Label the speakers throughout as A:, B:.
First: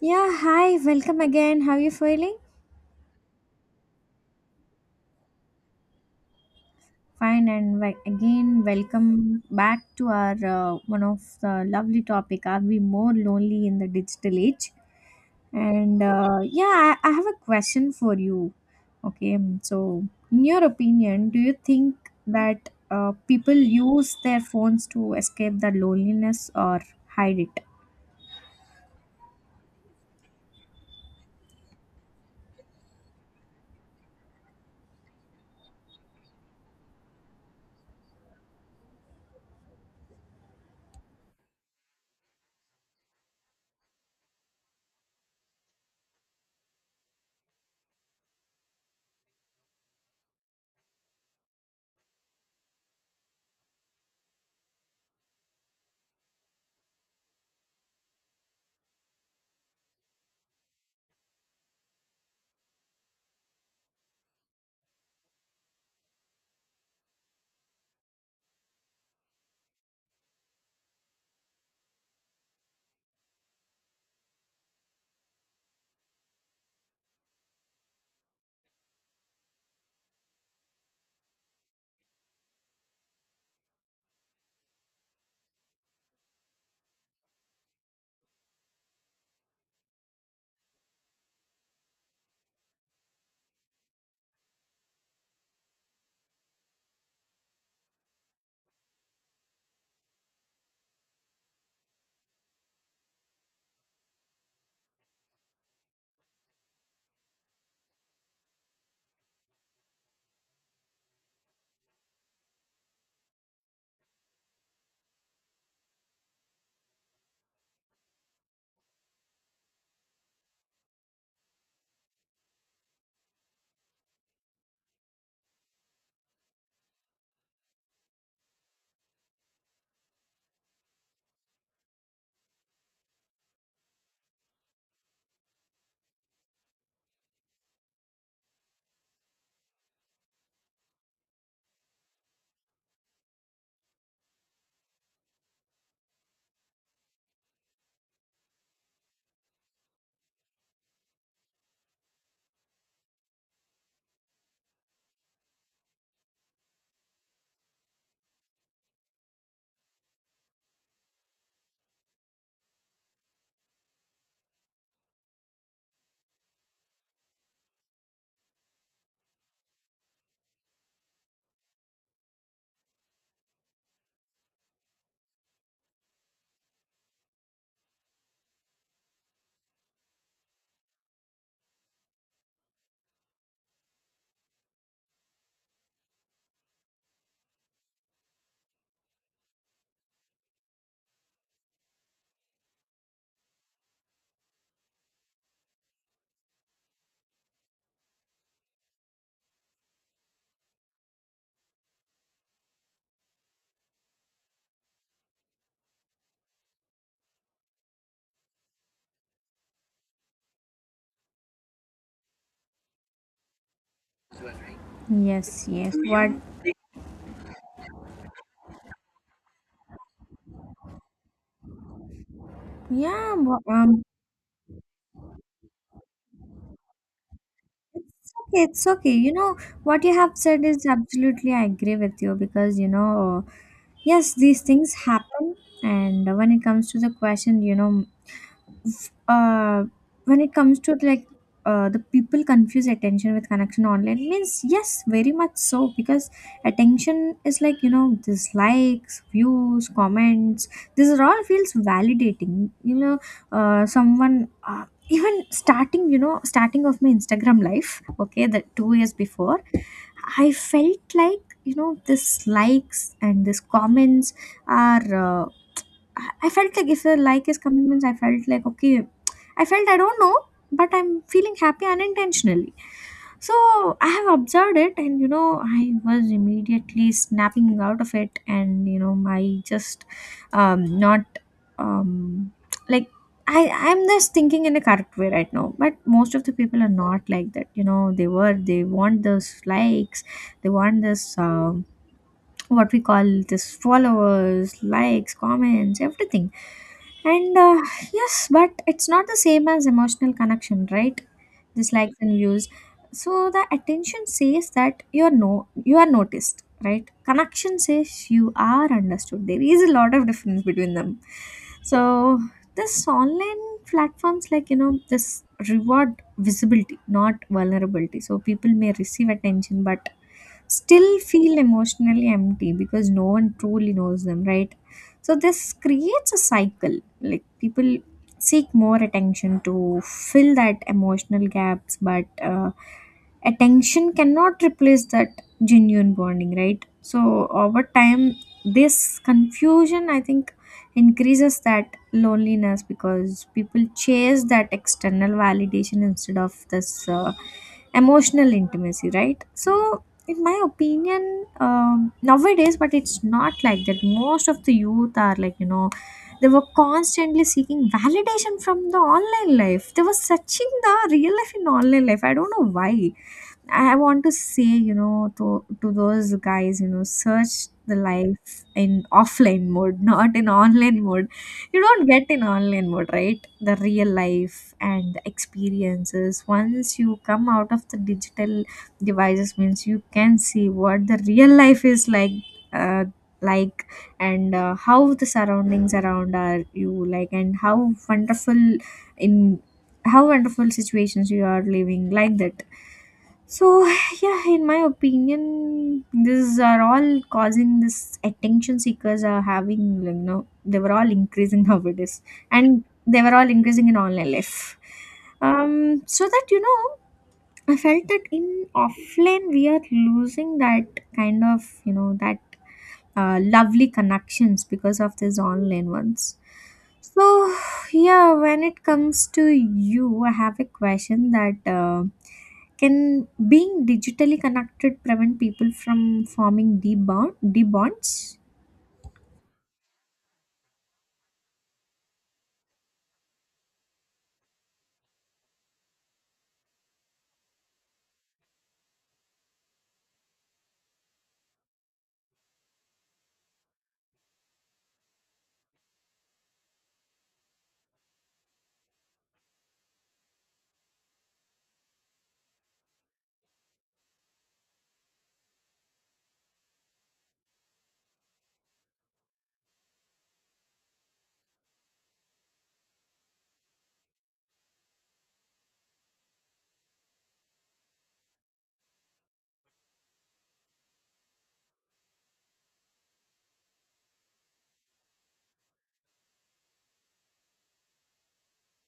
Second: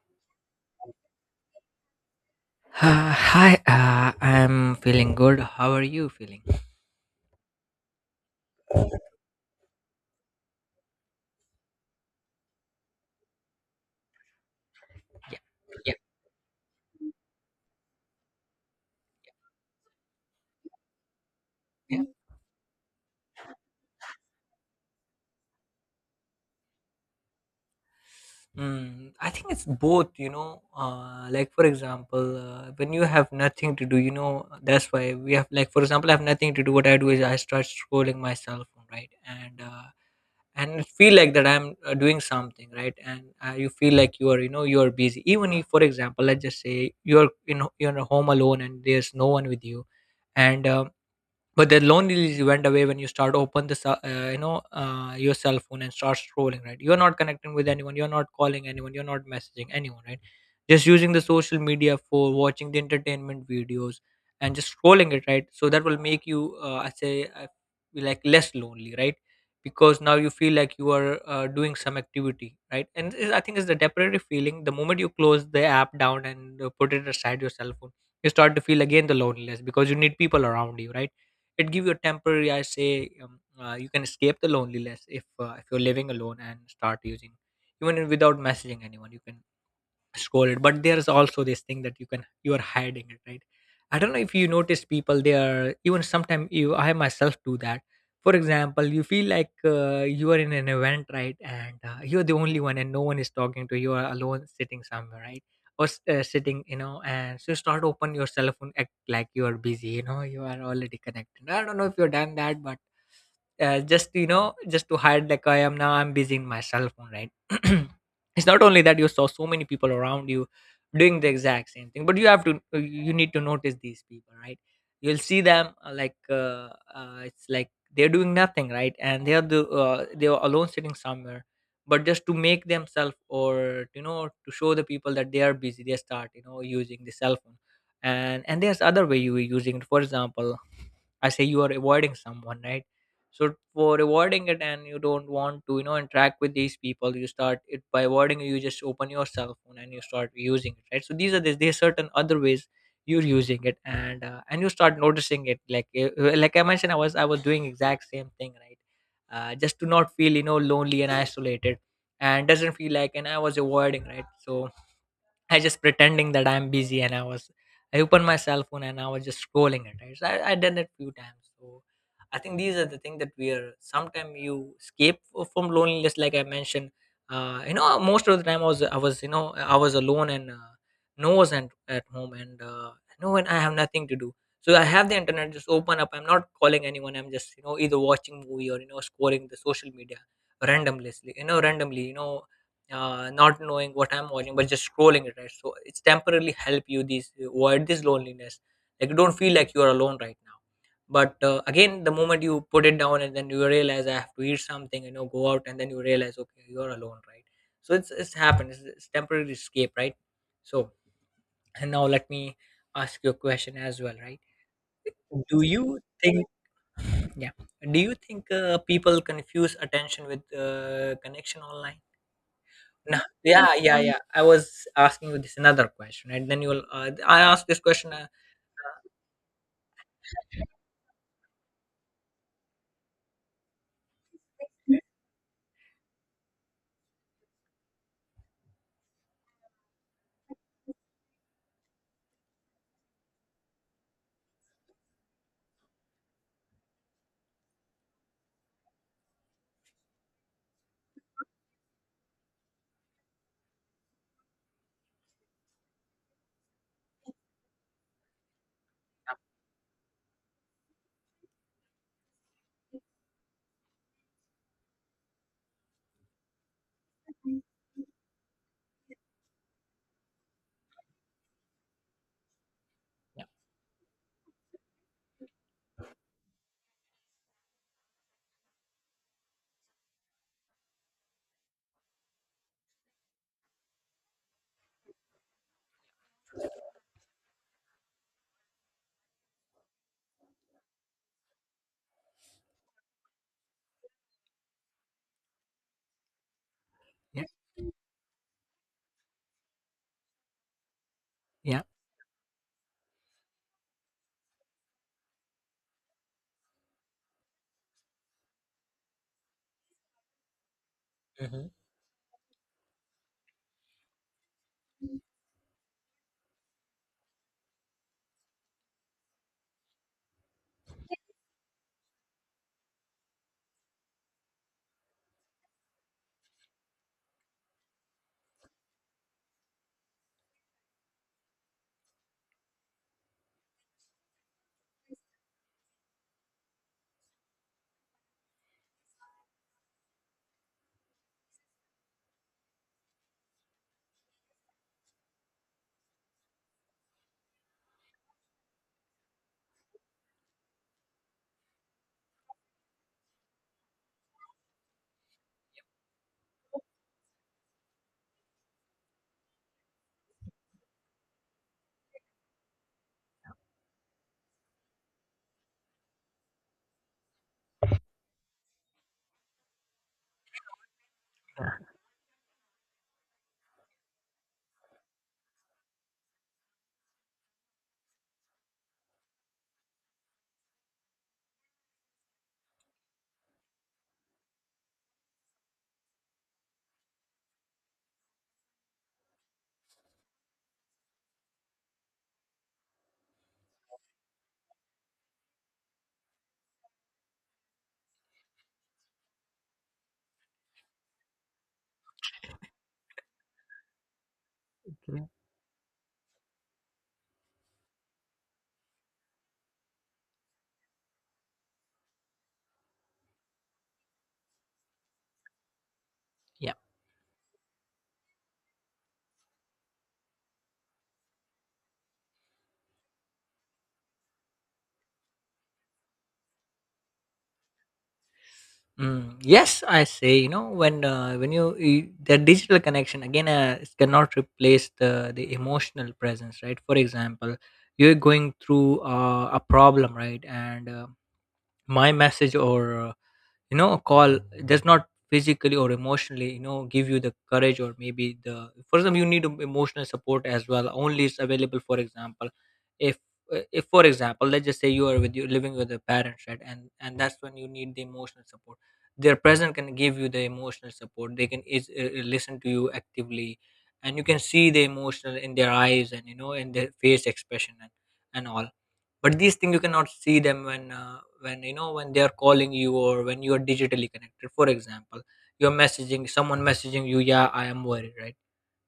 A: Yeah, hi, welcome again. How are you feeling?
B: Hi, I'm feeling good. How are you feeling?
A: Fine, and again, welcome back to our one of the lovely topic. Are we more lonely in the digital age?
B: Yeah,
A: And yeah, I have a question for you. Okay, so in your opinion, do you
B: yeah.
A: think that people use their phones to escape the loneliness or hide it?
B: I think it's both. Like, for example, when you have nothing to do, that's why we have, like, for example, I have nothing to do. What I do is I start scrolling my cell phone, right? And it feel like that I'm doing something, right? And you feel like you are busy. Even if, for example, let's just say you're home alone and there's no one with you, and but the loneliness went away when you start open this your cell phone and start scrolling, right? You're not connecting with anyone, you're not calling anyone, you're not messaging anyone, right? Just using the social media for watching the entertainment videos and just scrolling it, right? So that will make you I say uh, like less lonely, right? Because now you feel like you are doing some activity, right? And I think it's the temporary feeling. The moment you close the app down and put it aside your cell phone, you start to feel again the loneliness because you need people around you, right? It give you a temporary, I say, you can escape the loneliness if if you're living alone and start using, even without messaging anyone. You can scroll it, but there's also this thing that you are hiding it, right? I don't know if you notice people, they are even sometimes, you, I myself do that. For example, you feel like you are in an event, right? And you're the only one and no one is talking to you, are alone sitting somewhere, right? Or sitting, and so you start open your cell phone, act like you are busy, you are already connected. I don't know if you've done that, but just you know just to hide, like I am now, I'm busy in my cell phone, right. It's not only that you saw so many people around you doing the exact same thing, but you need to notice these people, right? You'll see them like it's like they're doing nothing, right, and they're alone sitting somewhere, but just to make themselves, or to show the people that they are busy, they start using the cell phone. And there's other way you were using it. For example, I say you are avoiding someone, right? So for avoiding it, and you don't want to, interact with these people, you start it by avoiding it, you just open your cell phone and you start using it, right? So there's certain other ways you're using it, and you start noticing it. Like I mentioned, I was doing exact same thing, right? Just to not feel lonely and isolated, and doesn't feel like, and I was avoiding, right? So I just pretending that I'm busy and I opened my cell phone, and I was just scrolling it, right? So I done it few times. So I think these are the things that we are sometimes you escape from loneliness, like I mentioned. Most of the time I was alone, and no, was at home, and when I have nothing to do. So I have the internet just open up. I'm not calling anyone. I'm just, either watching movie, or scrolling the social media randomly. Randomly. Not knowing what I'm watching, but just scrolling it, right? So it's temporarily help you these avoid this loneliness. Like you don't feel like you are alone right now. But again, the moment you put it down and then you realize I have to eat something, go out, and then you realize, okay, you're alone, right? So it's happened. It's temporary escape, right? So, and now let me ask you a question as well, right? Do
A: Yes,
B: you
A: yes. What?
B: think, yeah? Do you think people confuse attention with connection online? No,
A: Yeah,
B: yeah, yeah,
A: um,
B: yeah. I was asking you this another question, and then you'll. I asked this question.
A: it's okay, it's okay. You know, what you have said is absolutely, I agree with you because, you know, yes, these things happen. And when it comes to the question, you know, uh, when it comes to like the people confuse attention with connection online means yes very much so because attention is like, you know, dislikes, views, comments. This is all feels validating, you know. Uh, someone uh, even starting, you know, starting of my Instagram life, okay, the 2 years before, I felt like, you know, this likes and this comments are I felt like if a like is coming means I felt like okay, I felt I don't know, but I'm feeling happy unintentionally.
B: Yeah,
A: So I have observed it, and you know I was immediately snapping out of it, and you know I just not um like I I'm just thinking in a correct way right now, but most of the people are not like that, you know. They were, they want those likes, they want this what we call, this followers, likes, comments, everything.
B: yeah,
A: And yes, but it's not the same as emotional connection, right?
B: yeah.
A: This likes and views. So the attention says that you're no, you are noticed, right? Connection says you are understood. There is a lot of difference between them.
B: Hmm.
A: So this online platforms like, you know, this reward visibility, not vulnerability. So people may receive attention, but still feel emotionally empty because no one truly knows them, right? So this creates a cycle. Like people seek more attention to fill that emotional gaps, but attention cannot replace that genuine bonding, right? So over time this confusion, I think, increases that loneliness because people chase that external validation instead of this emotional intimacy, right? So in my opinion, nowadays, but it's not like that, most of the youth are like, you know, they were constantly seeking validation from the online life. They were searching the real life in online life, I don't know why. I want to say, you know, to those guys, you know, search the life in offline mode, not in online mode. You don't get in online mode, right? The real life and the experiences. Once you come out of the digital devices, means you can see what the real life is like. Uh, like and How the surroundings around are you like, and how wonderful in how wonderful situations you are living, like that. So, yeah, in my opinion, these are all causing this attention seekers are having, like, you know, they were all increasing nowadays, and they were all increasing in online life. So that you know, I felt that in offline we are losing that kind of, you know, that lovely connections because of these online ones.
B: Yeah.
A: So yeah, when it comes to you, I have a question that can being digitally connected prevent people from forming deep bonds?
B: Mm, yes, I say. When when you the digital connection again, it cannot replace the emotional presence, right? For example, you're going through a problem, right? And my message, or a call, does not physically or emotionally give you the courage, or maybe the, for example, you need emotional support as well, only it's available. For example, if if for example, let's just say you are with you living with your parents, right? And that's when you need the emotional support. Their presence can give you the emotional support, they can listen to you actively, and you can see the emotional in their eyes, and in their face expression, and all. But these things you cannot see them when when they are calling you, or when you are digitally connected. For example, you're messaging someone, messaging you, yeah I am worried, right?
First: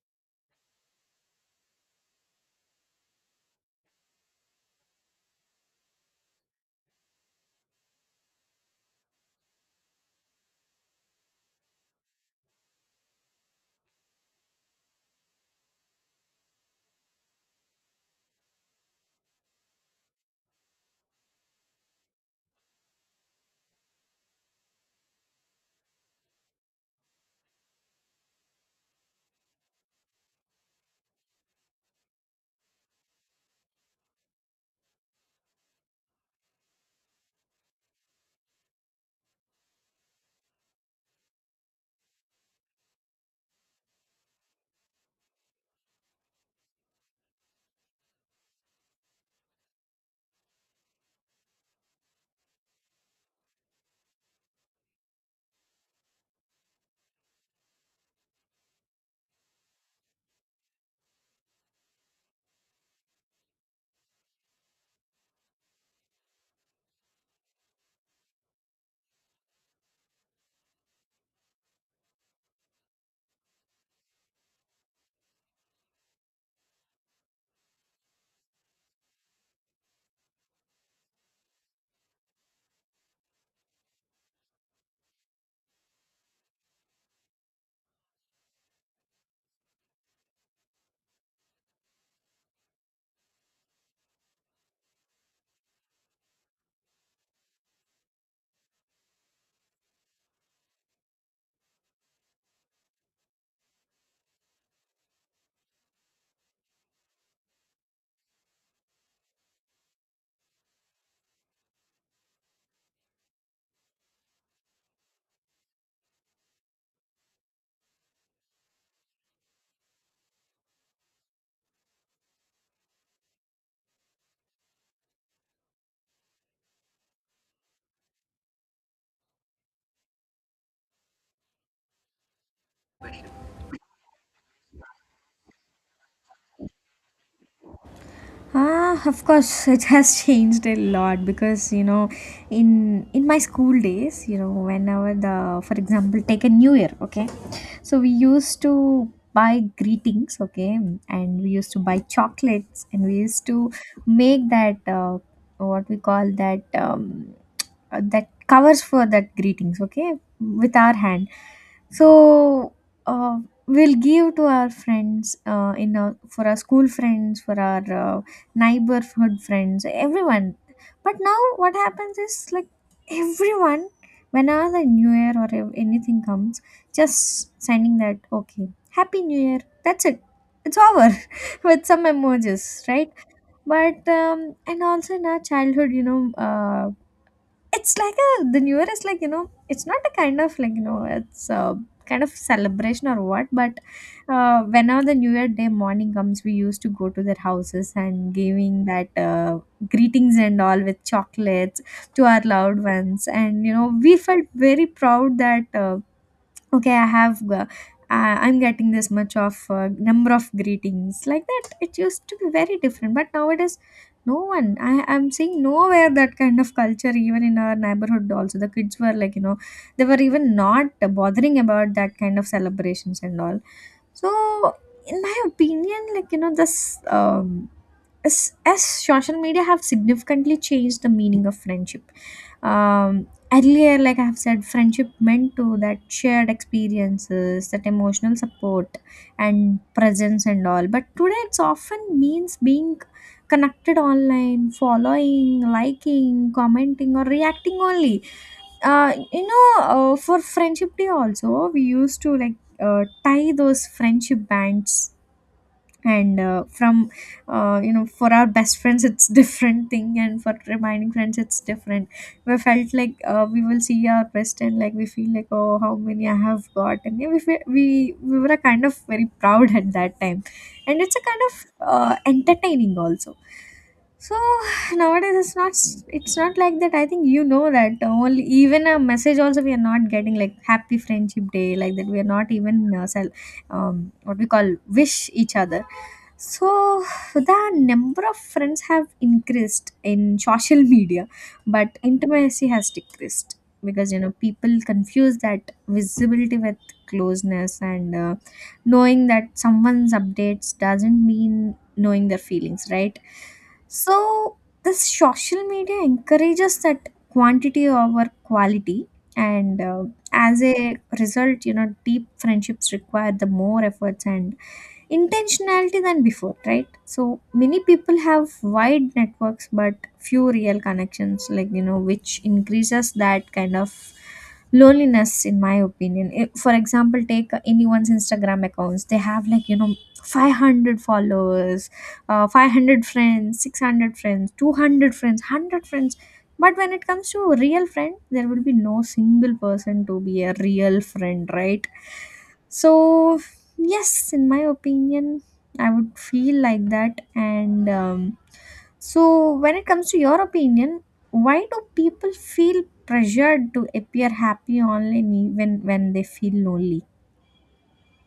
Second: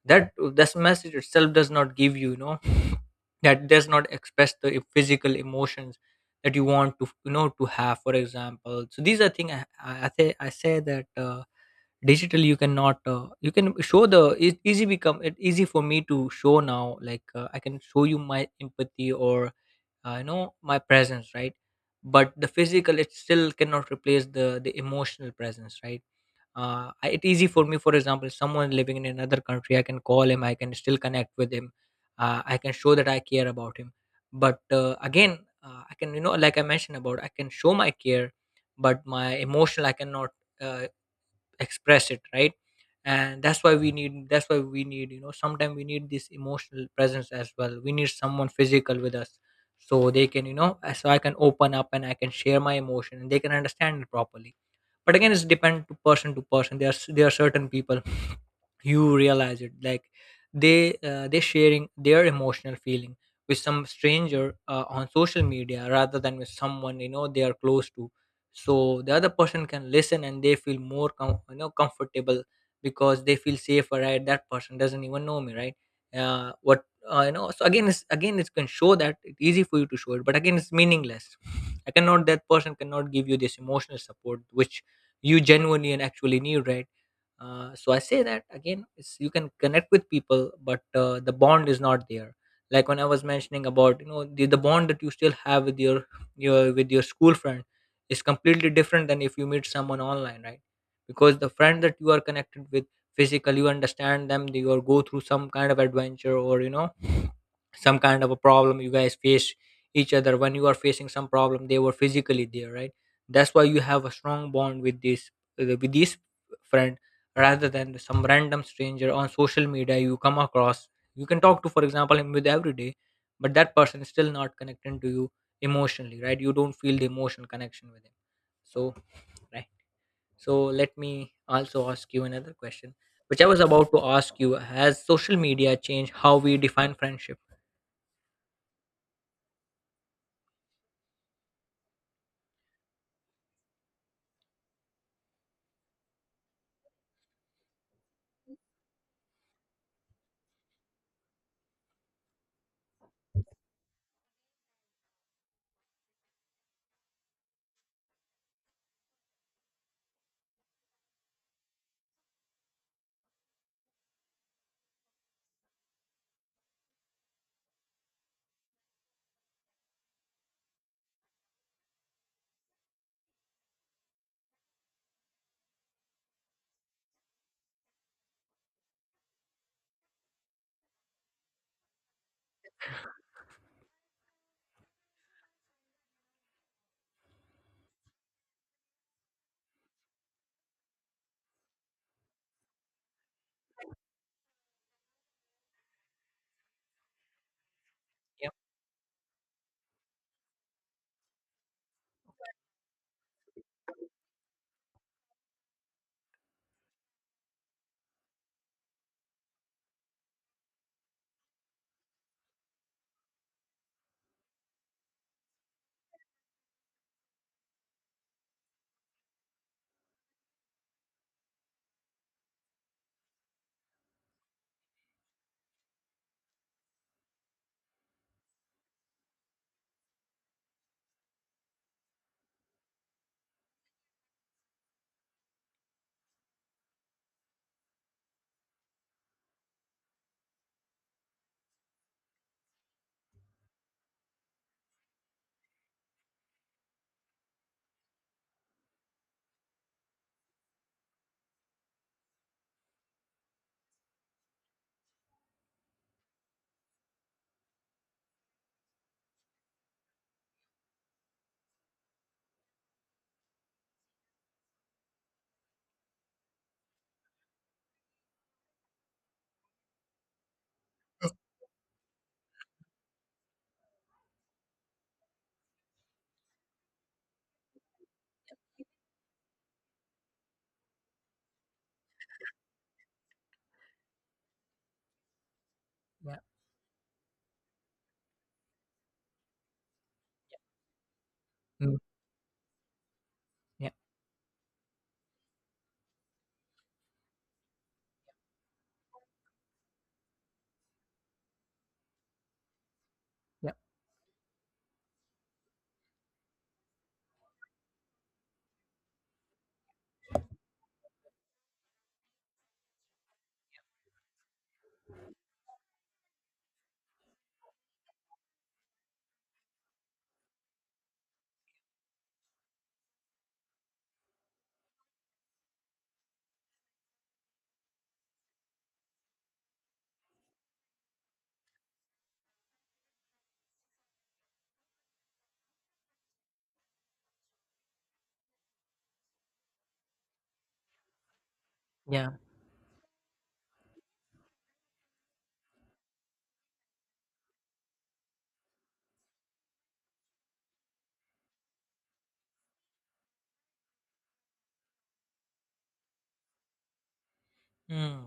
B: That this message itself does not give you you know That does not express the physical emotions that you want to to have, for example. So these are things, I say I say that, digital, you cannot, you can show the, it easy become it easy for me to show now. Like I can show you my empathy, or my presence, right? But the physical it still cannot replace the emotional presence, right? It's easy for me, for example, someone living in another country, I can call him, I can still connect with him. I can show that I care about him, but again, I can, like I mentioned about, I can show my care, but my emotional I cannot uh, express it, right. And that's why we need, sometimes we need this emotional presence as well, we need someone physical with us, so they can, so I can open up and I can share my emotion, and they can understand it properly. But again, it's depend to person to person. There are there are certain people, you realize it, like, they they sharing their emotional feeling with some stranger on social media, rather than with someone they are close to. So the other person can listen and they feel more comfortable, because they feel safer, right? That person doesn't even know me, right? What you know So again, it's, again it can show that it's easy for you to show it, but again it's meaningless. I cannot That person cannot give you this emotional support which you genuinely and actually need, right? So I say that again, you can connect with people, but the bond is not there. Like when I was mentioning about, the bond that you still have with your with your school friend, is completely different than if you meet someone online, right? Because the friend that you are connected with physically, you understand them, they or go through some kind of adventure, or some kind of a problem you guys face each other. When you are facing some problem, they were physically there, right? That's why you have a strong bond with these friend, rather than some random stranger on social media you come across. You can talk to, for example, him with every day, but that person is still not connecting to you emotionally, right? You don't feel the emotional connection with him. So, right. So let me also ask you another question, which I was about to ask you: has social media changed how we define friendship?
A: Ah, of course, it has changed a lot, because you know, in my school days, you know, whenever the, for example, take a new year, okay, so we used to buy greetings, okay, and we used to buy chocolates, and we used to make that what we call that that covers for that greetings, okay, with our hand. So uh, we'll give to our friends for our school friends, for our neighborhood friends, everyone. But now what happens is like, everyone, whenever the new year or anything comes, just sending that okay, happy new year, that's it, it's over, with some emojis, right? But and also in our childhood, you know, it's like a the new year is like, you know, it's not a kind of like, you know, it's a kind of celebration or what. But whenever the new year day morning comes, we used to go to their houses and
B: Yeah.
A: giving that greetings and all with chocolates to our loved ones, and you know we felt very proud that okay i have uh, I'm getting this much of number of greetings, like that. It used to be very different, but nowadays no one, I am seeing nowhere that kind of culture, even in our neighborhood also, the kids were like, you know, they were even not bothering about that kind of celebrations and all. So in my opinion, like you know, this um, as social media have significantly changed the meaning of friendship. um, Earlier, like I have said, friendship meant to that shared experiences, that emotional support and presence and all, but today it's often means being connected online, following, liking, commenting or reacting only. You know, for friendship day also we used to like tie those friendship bands, and from you know, for our best friends it's different thing, and for remaining friends it's different. We felt like we will see our best, and like we feel like oh, how many I have got, and yeah, we, fe- we were a kind of very proud at that time, and it's a kind of entertaining also. So nowadays it's not like that, I think, you know, that only even a message also we are not getting, like happy friendship day, like that we are not even what we call, wish each other.
B: Yeah.
A: So the number of friends have increased in social media, but
B: Mm,
A: intimacy has decreased
B: yeah.
A: because you know people confuse that visibility with closeness, and knowing that someone's updates doesn't mean knowing their feelings, right?
B: Yeah,
A: So this social media encourages that quantity over quality, and as a result, you know, deep friendships require the more efforts and intentionality than before, right? So many people have wide networks but few real connections, like you know, which increases that kind of loneliness in my opinion. Eh, for example, take anyone's Instagram accounts, they have like you know 500 followers, 500 friends, 600 friends, 200 friends, 100 friends, but when it comes to a real friend, there will be no single person to be a real friend, right?
B: yeah.
A: So yes, in my opinion, I would feel like that, and so when it comes to your opinion, why do people feel pressured to appear happy online even when they feel lonely?
B: Mm.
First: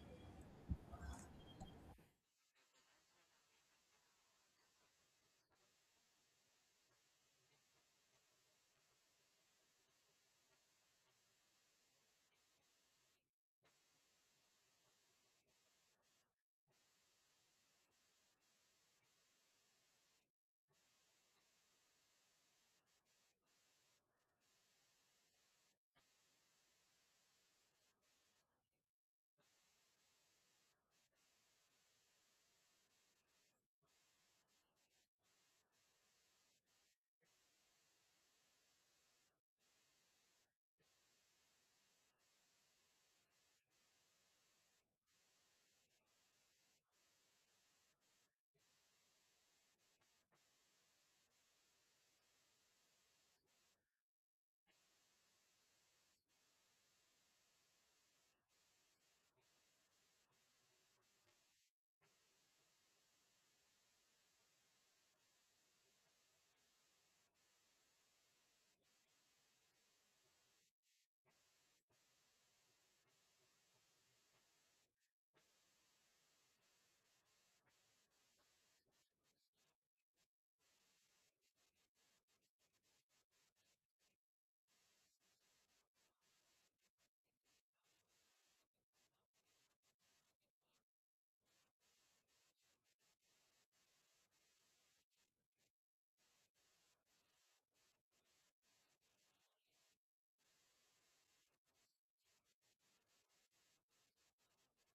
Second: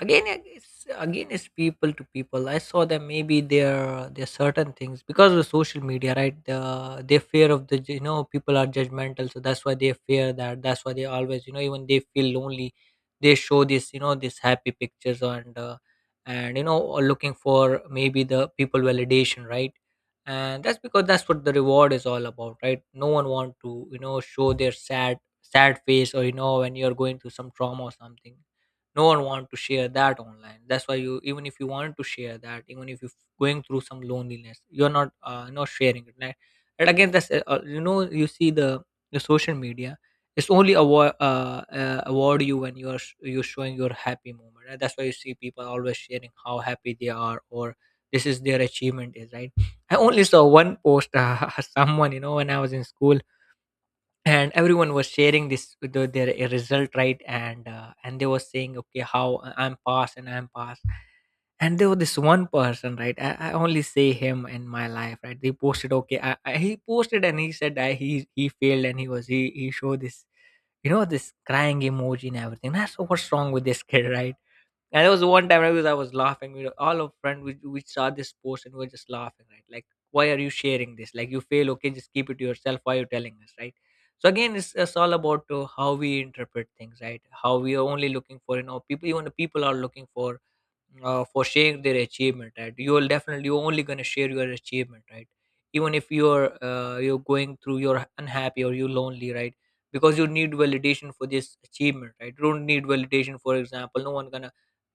B: again I- it's again it's people to people. I saw that maybe there are certain things because of social media, right? They fear of the, you know, people are judgmental, so that's why they fear that. That's why they always, you know, even they feel lonely, they show this, you know, this happy pictures and you know, or looking for maybe the people validation, right? And that's because that's what the reward is all about, right? No one want to, you know, show their sad face, or you know, when you're going through some trauma or something. No one want to share that online. That's why you, even if you want to share that, even if you're going through some loneliness, you're not not sharing it, right? And again, that's you know, you see the social media, it's only award award you when you're you're showing your happy moment, right? That's why you see people always sharing how happy they are, or this is their achievement is, right. I only saw one post someone, you know, when I was in school, and everyone was sharing their result, right? And and they were saying, okay, I'm passed and I'm passed. And there was this one person, right? I only see him in my life, right? He posted, okay, he posted and he said, he failed and he was he showed this, you know, this crying emoji and everything. That's what's wrong with this kid, right? And there was one time I was laughing. All of friend we saw this post and we were just laughing, right? Like, why are you sharing this? Like, you fail. Okay, just keep it to yourself. Why are you telling us, right? So again, it's all about how we interpret things, right? How we are only looking for, you know, people. Even the people are looking for sharing their achievement, right? You'll definitely, you're only going to share your achievement, right? Even if you're you're going through, you're unhappy or you're lonely, right? Because you need validation for this achievement, right? You don't need validation. For example, no one gonna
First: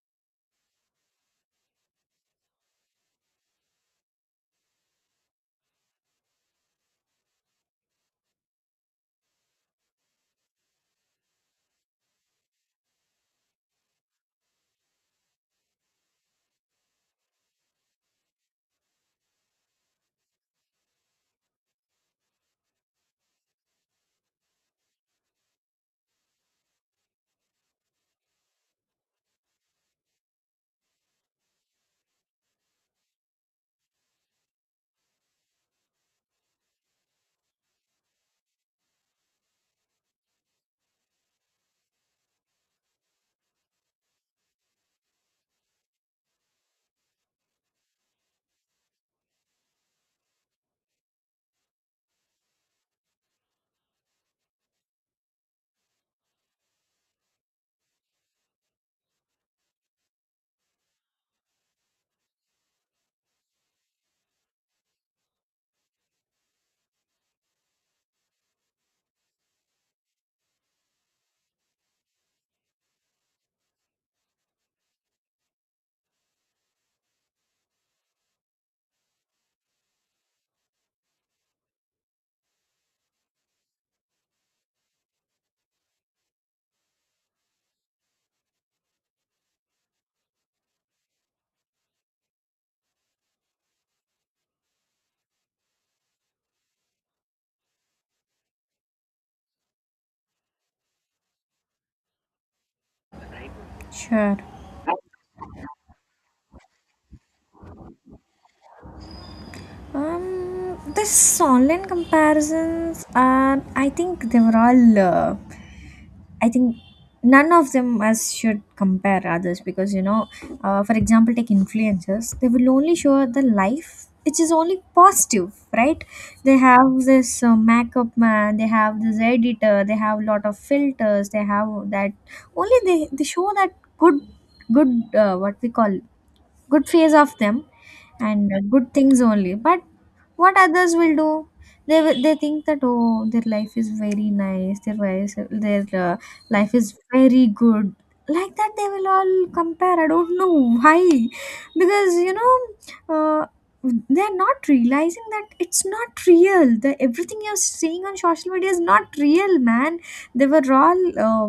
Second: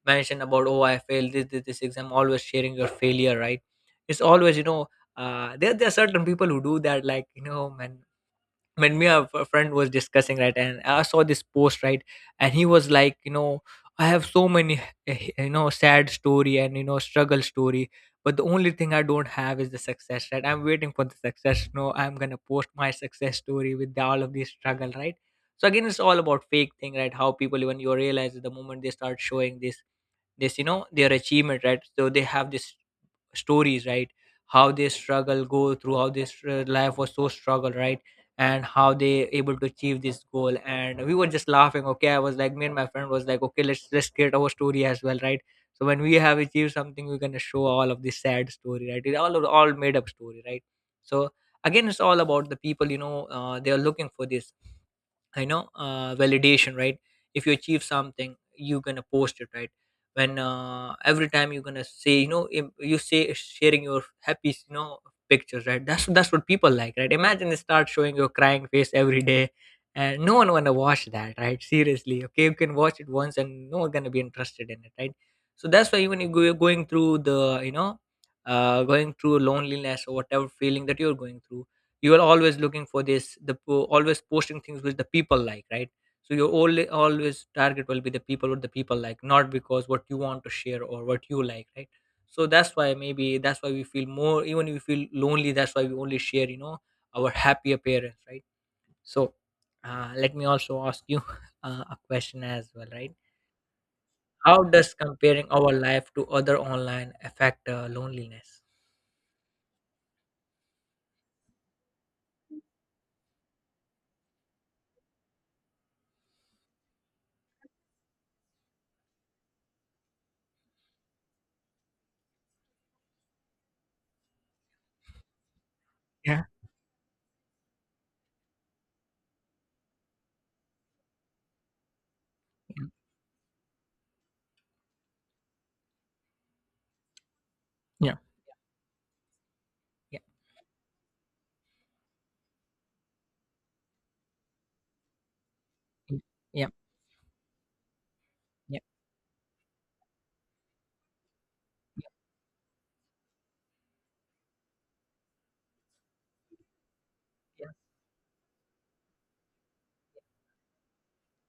B: mention about, oh, I failed this this exam. Always sharing your failure, right? It's always, you know, there are certain people who do that. Like, you know, man, when me a friend was discussing, right, and I saw this post, right, and he was like, you know, I have so many you know, sad story and you know, struggle story. But the only thing I don't have is the success, right? I'm waiting for the success. No, I'm gonna post my success story with all of this struggle, right? So again, it's all about fake thing, right? How people, even you realize the moment they start showing this, this, you know, their achievement, right? So they have this stories, right? How they struggle go through, how this life was so struggle, right? And how they able to achieve this goal. And we were just laughing. Okay, I was like, me and my friend was like, okay, let's create our story as well, right? So when we have achieved something, we're gonna show all of this sad story, right? All made up story, right? So again, it's all about the people, you know, they are looking for this, I know, validation, right? If you achieve something, you're gonna post it, right? When every time you're gonna say, you know, you say sharing your happy, you know, pictures, right? That's what people like, right? Imagine you start showing your crying face every day, and no one wanna watch that, right? Seriously, okay, you can watch it once, and no one gonna be interested in it, right? So that's why even if you're going through you know, going through loneliness or whatever feeling that you're going through, you are always looking for this, always posting things which the people like, right? So your only always target will be the people what the people like, not because what you want to share or what you like, right? So that's why maybe that's why we feel more. Even if we feel lonely, that's why we only share, you know, our happy appearance, right? So let me also ask you a question as well, right?
A: Sure.
B: How does comparing our life to other online affect loneliness?
A: The online comparisons are, I think, they were all I think none of them as should compare others, because you know, for example, take influencers. They will only show the life which is only positive, right?
B: Yeah,
A: They have this makeup man, they have this editor, they have a lot of filters, they have that only, they show that good good what we call good phase of them,
B: yeah,
A: and good things only. But
B: yeah,
A: what others will do, they think that oh, their life is very nice, their
B: yeah, yeah,
A: life is very good, like that
B: yeah, yeah,
A: they will all compare, I don't know why.
B: yeah,
A: Because you know, uh, they are not realizing that it's not real, the everything you're
B: yeah,
A: seeing on social media is not real, man. They were all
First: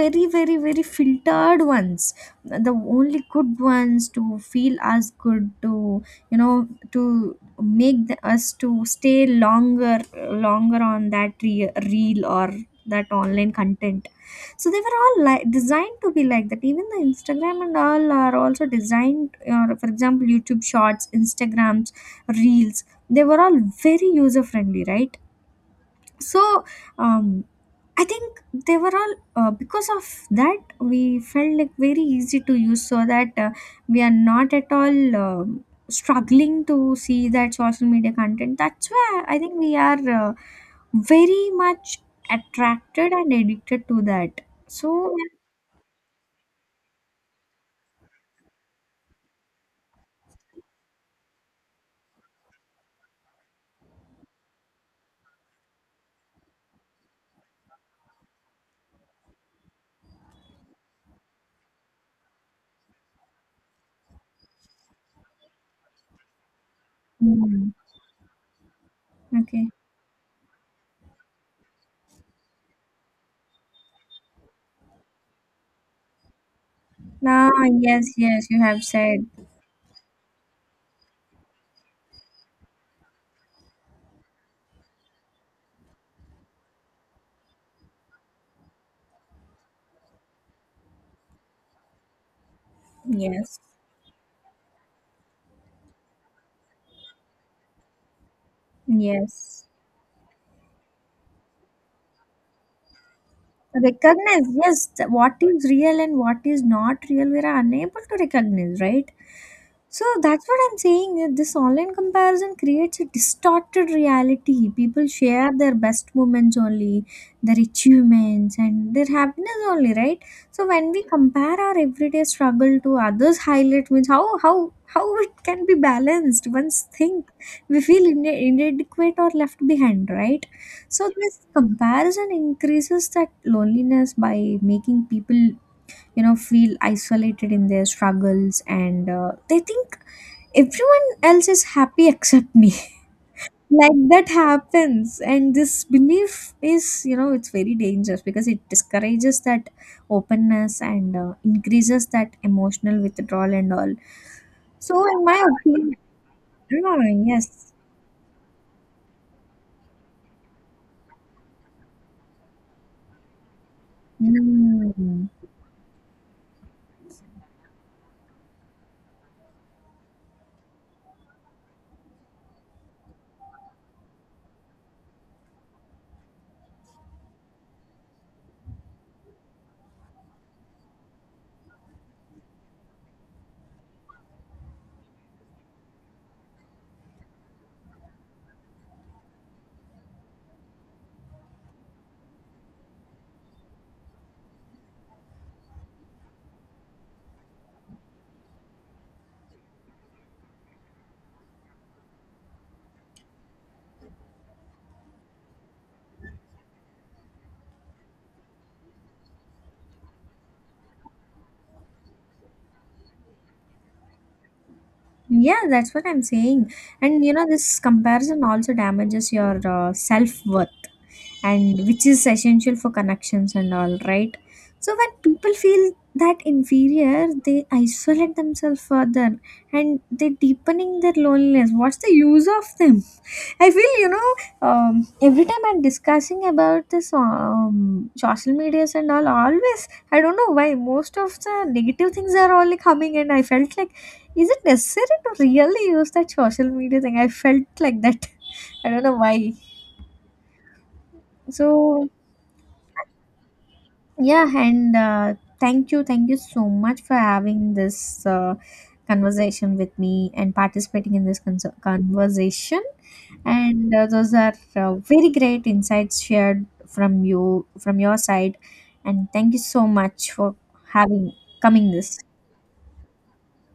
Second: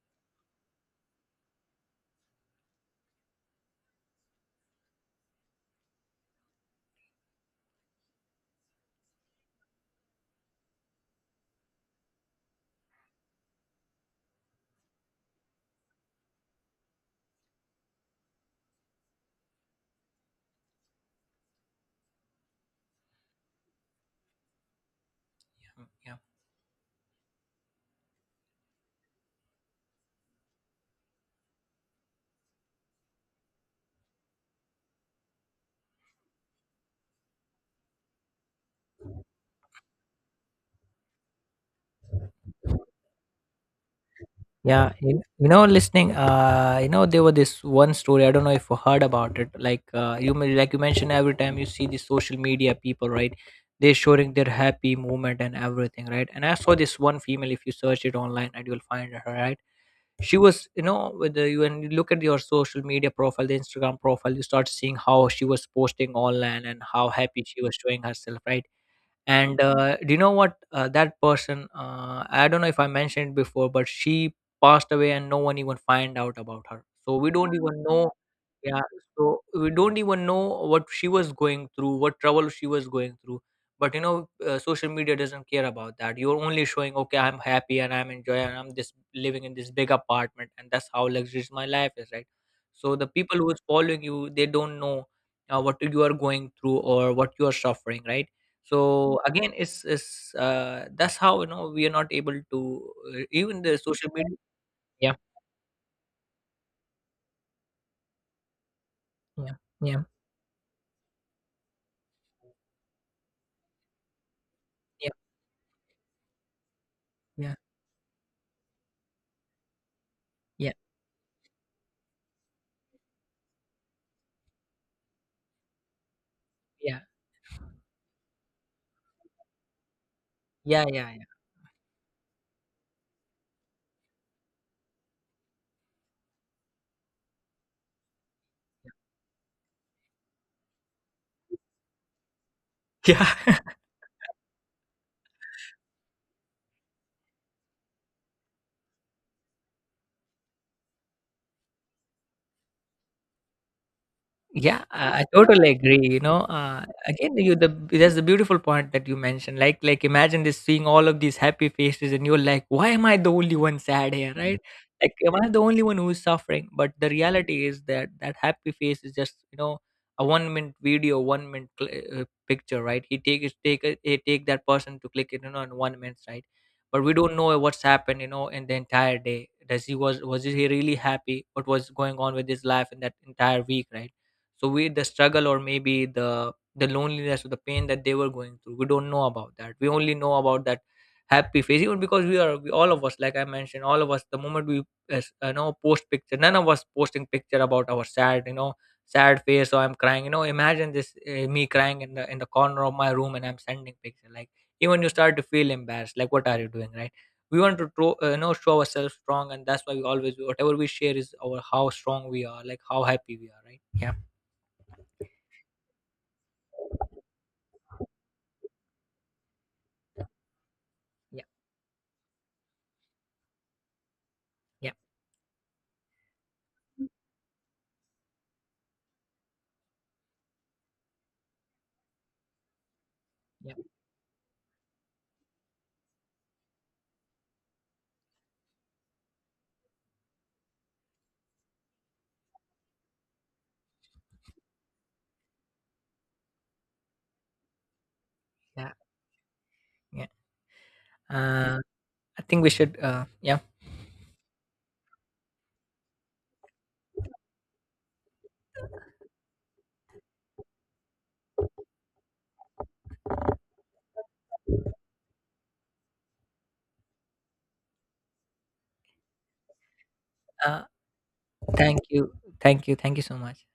A: very very very filtered ones, the only good ones, to feel us good, to you know, to make the, us to stay longer, longer on that reel or that online content. So they were all like designed to be like that, even the Instagram and all are also designed, for example, YouTube Shorts, Instagrams, reels. They were all very user friendly, right?
B: yeah.
A: So um I think they were all because of that we felt like very easy to use, so that we are not at all struggling to see that social media content. That's why I think we are very much attracted and addicted to that.
B: Yeah,
A: So,
B: you know, listening, you know, there was this one story. I don't know if you heard about it. Like, like you mentioned, every time you see the social media people, right? They're showing their happy movement and everything, right? And I saw this one female. If you search it online, and you'll find her, right? She was, you know, with you, when you look at your social media profile, the Instagram profile, you start seeing how she was posting online and how happy she
A: mm,
B: was showing herself, right? And
A: okay.
B: do you know what? That person, I don't know if I mentioned it before, but she passed away and no one even find out about her. So we don't
A: Ah,
B: even know.
A: yes, yes, you
B: Yeah.
A: have said
B: So we don't even know what she was going through, what trouble she was going through. But you know, social media doesn't care about that. You're only showing, okay, I'm happy and I'm enjoying, and I'm this living in this big apartment, and that's how luxurious my life is, right? So the people
A: yes,
B: who's following you, they don't know what you are going through or what you are suffering, right? So again,
A: yes.
B: it's that's how, you know, we are not able to even the social media.
A: Recognize, yes,
B: Yeah,
A: what is real and what is not real, we are unable to recognize, right?
B: yeah, yeah,
A: So that's what I'm saying, that this online comparison creates a distorted reality, people
B: yeah,
A: share their best moments only,
B: yeah,
A: their achievements and their happiness only, right? So
B: yeah,
A: when we compare our everyday struggle to others highlight, means how how it can be balanced, once
B: yeah,
A: think, we feel inadequate or left behind, right?
B: yeah,
A: So
B: yeah, yeah,
A: this comparison increases that loneliness by making people, you know, feel isolated in their struggles, and they think everyone else is happy except me.
B: yeah.
A: Like that happens, and this belief is, you know, it's very dangerous because it discourages that openness, and increases that emotional withdrawal and all.
B: Yeah,
A: So,
B: I
A: in my
B: totally
A: opinion,
B: agree. You know,
A: yeah,
B: again, you the
A: yes.
B: that's the beautiful point that you mentioned. Like imagine this, seeing all of these happy faces, and you're like, why am I the only one sad here, right? Like,
A: Mm.
B: am I the only one who's suffering? But the reality is that that happy face is just, you know, a 1 minute video, 1 minute picture, right? He take that person to click it, you know, in 1 minute, right? But we don't know what's happened, you know, in the entire day. Does he Was he really happy? What was going on with his life in that entire week, right? So we, the struggle or maybe the loneliness or the pain that they were going through, we don't know about that. We only know about that happy phase. Even because all of us, like I mentioned, all of us the moment we you know, post picture, none of us posting picture about our sad, you know, sad face, or I'm crying, you know. Imagine this, me crying in the corner of my room and I'm sending picture. Like, even you start to feel embarrassed, like, what are you doing, right? We want to you know, show ourselves strong. And that's why we always, whatever we share is our how strong we are, like how happy we are, right? Yeah,
A: Yeah, that's what I'm saying. And you know, this comparison also damages your self worth,
B: yeah.
A: and which is essential for connections and all, right?
B: Yeah.
A: So when people feel that inferior, they isolate themselves further, and they deepening their loneliness. What's the use of them? I
B: Yeah.
A: feel, you know, every time I'm discussing about this social medias and all, always I don't know why most of the negative things are only coming, and I felt like, is it necessary to really use that social media thing? I felt like that. I
B: Yeah,
A: don't know why.
B: yeah. Uh,
A: So
B: I think we should. Yeah.
A: yeah, and thank you so much for having this conversation with me and participating in this conversation. And those are very great insights shared from you, from your side. And thank you so much for
B: Uh,
A: having coming
B: Thank
A: this.
B: you, thank you, thank you so much.